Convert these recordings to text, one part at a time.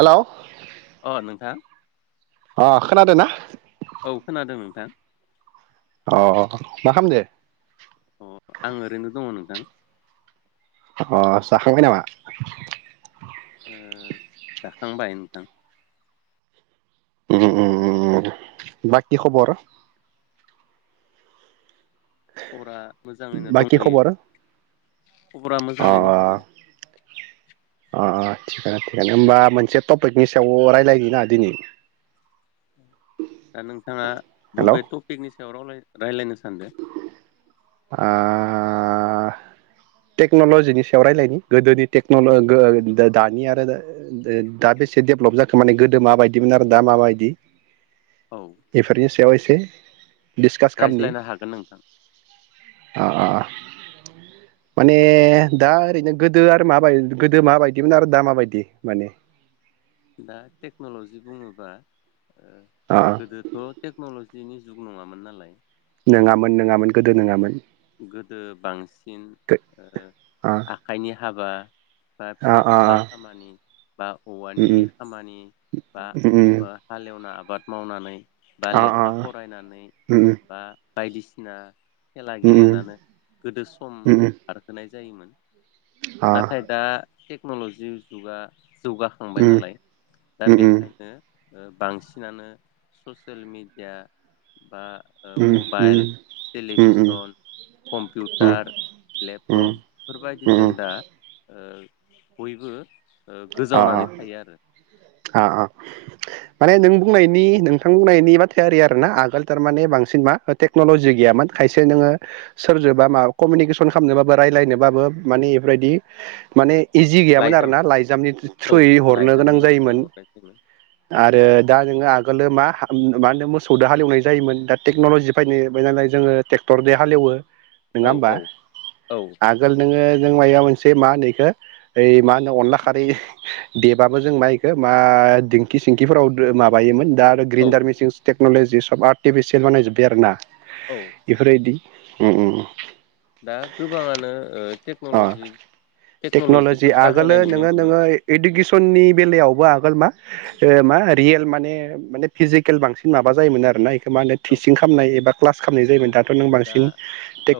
हेल' अ नोंथां अ खोनादोंना औ खोनादों नोंथां अ मा खालामदों अ आं ओरैनो दङ नोंथां अ जाखांबाय नामा? ओ दा थांबाय नोंथां बाखि खबर खबरा मोजाङैनो बाखि दंफैयो खबर खबरा मोजाङै दंफैयो अ अ थिगानो थिगानो होमबा मोनसे टपिकनि सायाव रायज्लायनि ना दिनै दा नोंथाङा हेलौ बबे टपिकनि सायाव रायलायनो? रायलायनो सानदो आ टेक्न'लजिनि सायाव रायलायनि, गोदोनि टेक्नल दानि आरो दा बेसे डेभेलप जाखो माने गोदो माबायदिमोन आरो दा माबायदि औ एफोरनि सायाव [unintelligible] डिसकास खालामनि रायज्लायनो हागोन नोंथां आ आ आ माने दा ओरैनो गोदो आरो माबाय गोदो माबायदिमोन आरो दा माबायदि माने दा टेक्न'लजि बुङोबा अ गोदोथ' टेक्न'लजि दिनि जुग नङामोन नालाय नङामोन नङा गोदो बांसिन गो अ आखाइनि हाबा बा अ फिसा अ फिनला अ खामानि बा औवानि उम खामानि बा उम उम हालेवना आबाद मावनानै बा अ लेखा अ फरायनानै उम बा बायदिसिना खेला उम उम गेलेनानै गोदो सम उम बारहोनाय जायोमोन अ नाथाय दा टेक्न'लजि जुगा जौगाखांबाय उम नालाय दा उम बेखायनो बांसिनानो ससियेल मेडिया बा ओ उम मबाइल उम उम टेलिभिसन उम उम कम्पिउटार लेपटप अ बेफोरबायदिजों ओ बयबो ओ गोजावनानै थायो आरो। आ आ माने नों बुंनायनि नोंथां बुंनायनि बाथायारि आरोना आगोल थारमाने बांसिन मा टेक्न'लजि गैयामोन खायसे नोङो सोरजोबा माबा कमिउनिकेसन खालामनोबाबो रायलायनोबाबो माने इफोरबायदि माने इजि गैया मोन लाइजाम आरोना लाइ जामनि औ थ्रुयै हरनो गोनां लाइजामनि जायोन थ्रुयै हरनाय जायोमोन आरो दा नोङो आगोल मा मा होनो मोसौजों हालेवनाजायोमोन दा टेक्न'लजि फैनायनालाय जोङो ट्रेक्टरजों हालेवो। नङा औ होमबा औ औ आगोल नोङो नों मायबा मोनसे मा होनो इखो यै मा होनो अनला खारै देबाबो जों माइखो मा दिंखि सिंखिफोराव माबायोमोन। दा आरो औ ग्रेनदार मेसिन टेक्नलजि सब आर्टिफिसियेल बानाय जोबबाय आरोना। औ बेफोरबायदि उम उम। दा गोबाङानो ओ अ टेक्न'ल'जि टेक्न'लजि टेक्न'ल'जिखौ आगोलो बाहायनाय नुनो नोङो मोनो नोङो इडुकेसननि बेलायावबो आगोल मा मा रियेल मा ने फिजिकेल बांसिन माबा जायोमोन आरो ना मा होनो औ टिचं खालामनाय एबा क्लास खालामनाय जायोमोन औ दाथ' नों दा बांसिन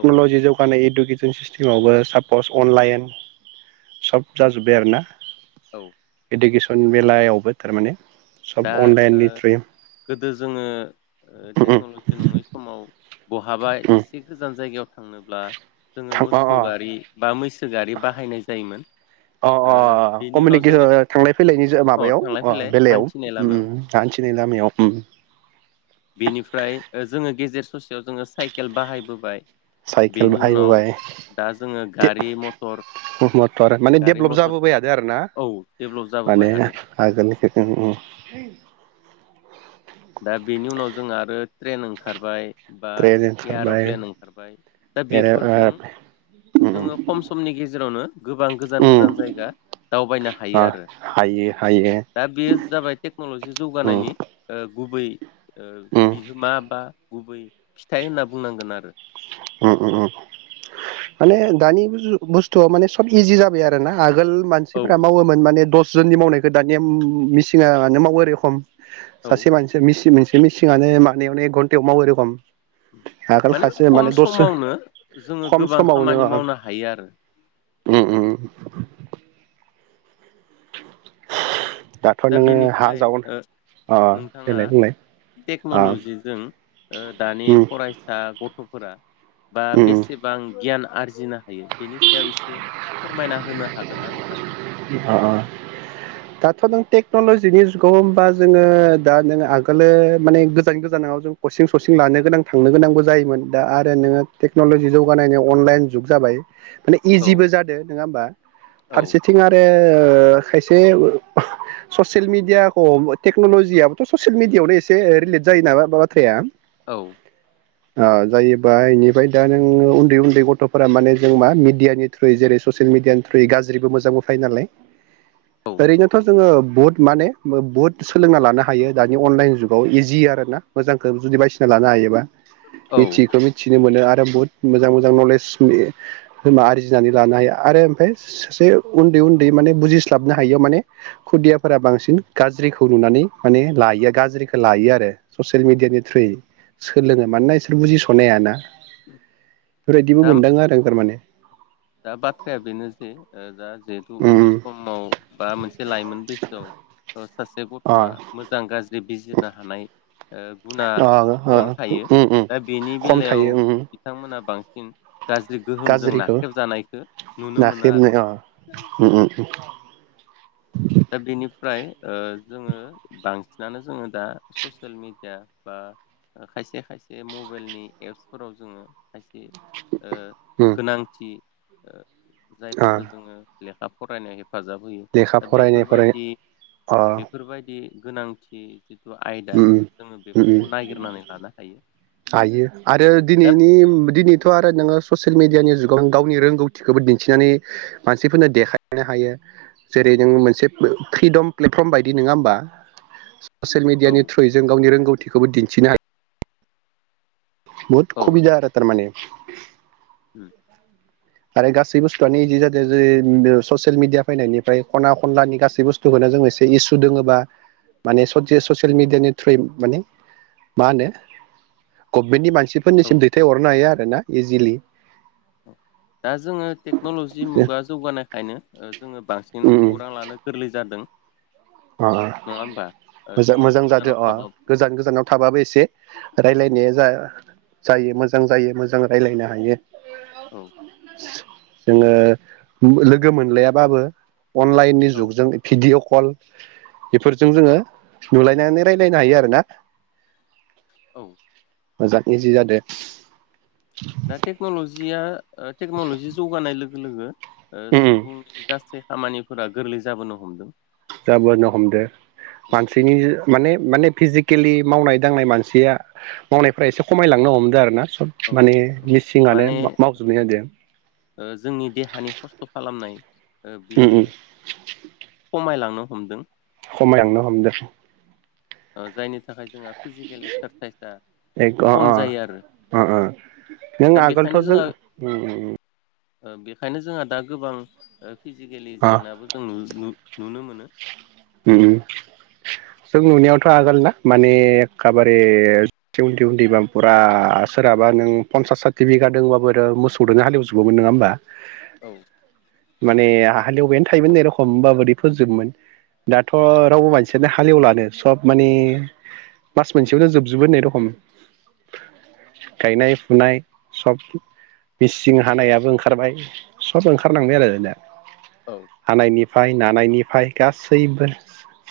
औ जौगानाय इडु टिसिं सिस्टमावबो पस अनलाइन सब जाजोब्बाय आरोना। औ। इडुकेसन बेलायावबो थारमाने। दा सब ओ अनलाइननि थ्रुयै गोदो जोङो ओ टेक्न'लजि नङै समाव बहाबा एसे गोजान जायगायाव थांनोब्ला जोङो थां अ मोसौ अ गारि बा मैसो गारि बाहायनाय जायोमोन अ ओ अ बेनि उनाव कमिउनिकेसन जोङो अ थांलाय फैलाय। दायाव हान्थिनाय उम लामायाव उम [unintelligible] नाय लामायाव ओम। बेनिफ्राय ओ जोङो गेजेर ससेयाव जोङो साइकेल बाहायबोबाय। साइकेल बेनि उनाव बाहायबोबाय दा जोङो ते गारि मथर मटर माने गारि डेभलप मथर जाबोबायद आरोना औ डेभलप जाबोबाय माने हादों आगोलनि ओं ओं। दा बेनि उनाव जों आरो ट्रेन ओंखारबाय। बा ट्रेन ओंखारबाय एयार'प्लेन ओंखारबाय दा आरो बेफोरजों ओ जोङो खम समनि गेजेरावनो गोबां गोजान उम गोजान जायगा दावबायनो हायो ओ आरो हायो हायो दा बेयो जाबाय टेक्न'लजि उम जौगानायनि गुबै ओ उम बिहोमा बा गुबै फिथाइ होनना बुंनांगोन आरो। उम उम माने दानि बुजु बुस्थुवा माने सब इजि जाबाय आरो ना आगोल औ मानसिफोरा मावोमोन माने दस जोननि मावनायखौ दानि ओमममम मेसिनानो मावो आरो एरै रखम। औ सासे मानसिया मिसि मोनसे बे मेसिङानो मानायावनो एक घन्टायाव मावो एरै रखम। आगोल खासे खम माने दसे समावनो जोङो खम गोबां समावनो खामानि मावनो हायो आरो दाथ' दा नोङो हा बेनिफ्राय जावनो ओ अ नोंथाङा देलाय बुंलाय अ टेक्न'ल'जिजों ओ दानि उम फरायसा गथ' फोरा बा उम बेसेबां गियाना आरजिनो हायो बेनि सायाव एसे फोरमायना होनो हागोन ना नोंथां? आ आ दाथ' नों टेक्न'लजिनि जुगाव होमबा जोङो दा नों नोङो आगोलो माने गोजान गोजानाव जों कचिं ससिं लानो गोनां थांनो गोनांबो जायोमोन दा आरो नोङो टेक्न'लजि जौगानायनि अनलाइन जुग जाबाय। माने औ इजिबो जादों नङा होमबा? औ फारसे थिं ओ खायसे अ ससियेल मिडियाखौ हम टेक्न'ल'जियाबोथ' ससियेल मिेडियाआवनो एसे रिलेट जायो नामा मा बाथ्राया औ। अ जायोबा इनिफ्राय दा नों उन्दै उन्दै गथ'फोरा माने जों मा मिडियानि थ्रुयै जेरै ससियेल मिडियानि थ्रुयै गाज्रिबो मो जांबो थायो नालाय। औ ओरैनोथ' जोङो बुहुत माने बुहुत सोलोंना लानो हायो दानि अनलाइन जुगाव इजि आरो ना मोजांखौ जुदि बायसिना लानो हायोबा। औ मिथियैखौ मिथिनो मोनो आर बहुत मोजां मोजां नलेज आरजिनानै लानो हायो आरो ओमफ्राय सा सासे उन्दै उन्दै माने बुजिस्लाबनो हायियाव माने खुदियाफोरा बांसिन गाज्रिखौ नुनानै माने लायो गाज्रिखौ गाज्रिखौ लायो आरो ससियेल औ मिडियानि थ्रुयै। सोलोङो मानोना इसोर बुजिस'नो हायाना। बेफोरबायदिबो दा मोनदाङो आरो आं तारमाने। दा बाथ्राया बेनो जे ओ दा जिहेथु उम उन्दै उम समाव बा मोनसे लाइमोन बैसोआव ओ सा बे अ गथ'आ मोजां गाज्रि बे बिजोरनो हानाय ओ गुना अ खम थायो उम उम दा बेनि खम बेलायाव थायो उम बिथांमोना बां [unintelligible] गाज्रि गोहोमजों ना गाज्रिखौ जानायखौ नुनो मोनो नाख्रेबनो अ उम आरो उम दा बेनिफ्राय ओ जोङो बांसिनानो जोङो दा ससियेल मेडिया बा खायसे खायसे मबाइलनि एपसफोराव जोङो खायसे ओ उम गोनांथि ओ अ जायफोरखो जोङो लेखा फरायनायनि हेफाजाब होयो लेखा दा फरायनाय फराय बेफोरबायदि अ बेफोरबायदि गोनांथि जिथु आयदा जोङो ओम-ओम-ओम बेफोरखौ नागिरनानै लानो हायो हायो आरो दा दिनैनि दिनैथ आरो नोङो ससियेल मिडियानि जुगाव गावनि रोंगौथिखौबो दिन्थिनानै मानसिफोरनो देखायनो हायो जेरै नों मोनसे फ्रिदम प्लेटफर्म बायदि नोङा होमबा औ थ्रयै जों गावनि रोंगौथि थिखौबो दिन्थिनो हायो बुहुत औ खुबिदा आरो थारमाने ओम आरो गासै बुस्थुआनो इदि जादो जे ससियेल मिडिया फैनायनिफ्राय खना खनलानि गासै बुस्थुखौनो जों एसे इसु दोङोबा माने ससे ससियेल मिडियानि थ्रुयै माने मा होनो गभमेन्टनि मानसि औ फोरनिसिम दैथाय हरनो हायो आरो ना इजिलि [inaudible] दा जोङो टेक्नलजि मुगा जौगानायखायनो ओ जोङो बांसिन उम उम खौरां लानो गोरलै जादों अ नङा होमबा ओ मोजां जोङो मोजां जादो गोजानाव अ थाबाबो गोजान गोजानाव थाबाबो एसे रायलायनाया जा जायो मोजां जायो मोजां रायलायनो हायो औ जोङो ओम लोगो मोनलायाबाबो अनलाइन नि औ जुग जों भिडिअ कल बेफोरजों जोङो उम नुलायनानै रायलायनो हायो आरो ना औ मोजां इजि जादो दा टेक्नलजिया ओ टेक्नलजि जौगानाय लोगो लोगो ओ उम उम सुबुंनि गासै खामानि फोरा गोरलै जोबोनो हमदों जाबोनो हमदो औ मानसिनि माने-माने फिजि केलि मावनाय दांनाय मानसिया मावनायफोरा एसे खमायलांनो हमदो आरो ना सब औ माने मेसिङानो माने मावजोबनाय जादों ओ जोंनि देहानि खस्थ' खालामनाय ओ अम बियो अम खमायलांनो हमदों खामायलांनो हमदो औ जायनि थाखाय जोंहा फिजिकेल एक्सारसाइसआ एक अ खम अ जायो आरो अ अ नों दा बेखायनो आगोलथ' जों जोंहा उम उम ओ बेखायनो जोंहा दा गोबां ओ फिजिकेलि अ जेंनाबो जों नुय नु नुनो मोनो उम उम जों नुनायावथ' आगोल ना माने एखाबारे एसे उन्दै उन्दैबा फुरा सोरहाबा नों पन्सास साथि बिघादोंबाबो आरो मोसौदोनो हालेवजोबोमोन नङा होमबा औ माने हालौबायानो थायोमोन होननाय रखम ओमबाबोदि फो जोबमोन दाथ' रावबो मानसियानो हालेवलानो सब माने मास मोनसेयावनो जोबजोबो होननाय रखम गायनाय फुनाय सब मिसिं हानायाबो ओंखारबाय सब ओंखारनांबाय आरो दा औ हानायनि फाय नानायनि फाय गासैबो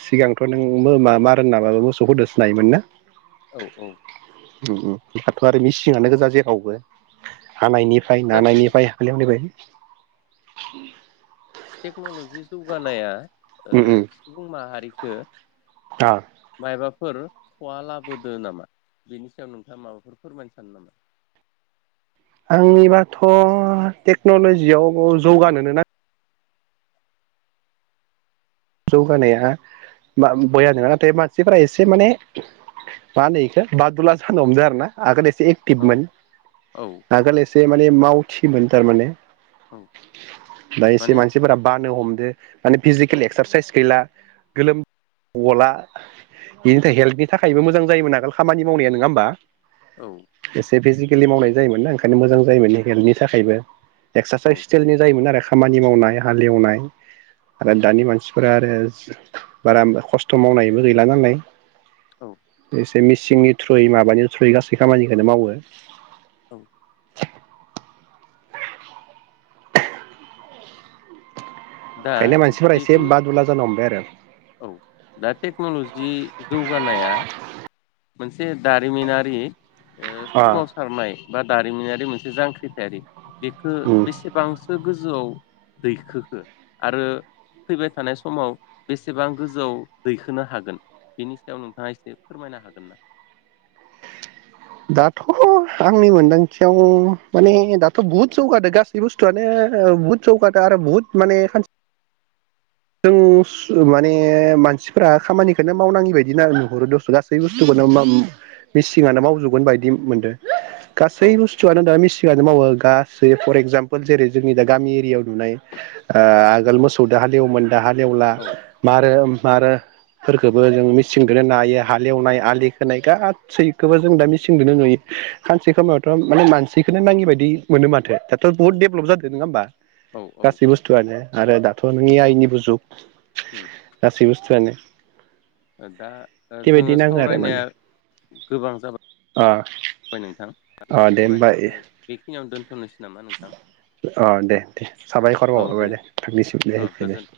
सिगांथ' नोंबो मा मा रोंनाबाबो मोसौखौ दोस्लायोमोन ना औ औ अम अम दाथ' आरो मेसिङानो गोजा जेरावबो हानायनि फ्राय दा बे नानायनिफ्राय हालेवनिफाय अम टेक्न'लजि जौगानाया ओ उम उम सुबुं माहारि ओ आ माबाफोर खहा लाबोदो नामा बेनि सायाव नोंथाङा माबाफोर फोरमायनो सानो नामा आंनिबाथ' टेक्न'ल'जियाव जौगानोनो नां जौगानाया बा बया नङा नाथाय मानसिफ्रा एसे माने मा होनो इखो बादुला जानो हमदों आरोना आगोल एसे औ एक्टिभमोन औ आगोल जे माने मावथिमोन थारमाने औ दा एसे माने मानसिफोरा बानो हमदो माने फिजिकेल एक्सारसायस गैला गोलोम गला बेनि थाखाय हेल्थनि थाखायबो मोजां जायोमोन आगोल खामानि मावनाया नङा होमबा औ एसे फिजि केलि मावनाय जायोमोन ना ओंखायनो मोजां जायोमोन हेल्थनि थाखायबो औ एक्सारसाइस स्टेलनि जायोमोन आरो। खामानि मावनाय हालौवनाय आरो दानि मानसि फोर आरो बारा खस्थ' मावनायबो गैला नालाय। औ। एसे मिसिंनि थ्रुयै माबानि थ्रुयै गासै खामानिखौनो मावो। औ। दा ओंखायनो मानसिफोरा एसे जिथु बादुला जानो हमबाय आरो औ दा टेक्न'लजि जौगानाया मोनसे दारिमिनारि ओ अ सोमावसारनाय। बा दारिमिनारि मोनसे जांख्रिथायारि बेखौ उम बेसेबांसो गोजौआव दैखोखो? आरो फैबाय थानाय समाव बेसेबां गोजौआव दैखोनो हागोन बेनि सायाव नोंथाङा एसे फोरमायनो हागोन ना? दाथ' आंनि मोनदांथियाव माने दाथ' बुहुत जौगादो गासै बुस्थुआनो बुहुत जौगादो आरो बुहुत माने खा जों माने मानसिफोरा खामानिखौनो मावनाङि बायदि नुहरो दस' गासैखौनो मिसिनानो मावजोबगोन बायदि मोनदों। औ गासै बुस्थुआनो दा मे आनो मावो गासै फर एक्जामपोल जेरै जोंनि दा गामि एरियायाव नुनाय ओ आगोल मोसौ दो हालेवोमोन। दा हालेवला औ मारो मारोफोरखौबो जों मेसिनदोनो नायो हालेवनाय आलि खोनाय गासैखौबो जों दा मेसिंजोंनो नुयो खानसे खमायावथ'थ' माने मानसिखौनो नाङि बायदि मोनो माथो। थ' बुहुत औ देभलप जादो नङा होमबा औ औ गासै बुस्थुआनो। आरो दाथ' नोंनि आइनि बुजु जुग गासै बस्थुआनो ओ दा जोङो सावरायनाया गोबां अ जाबाय नोंथां दा अ जोङो दे होमबा सावरायनायखौ बेखिनियावनो दोन [unintelligible] अ दे दे साबायखर बावहरबाय दे नोंथांनिसिम दे औ दे दे। गोजोन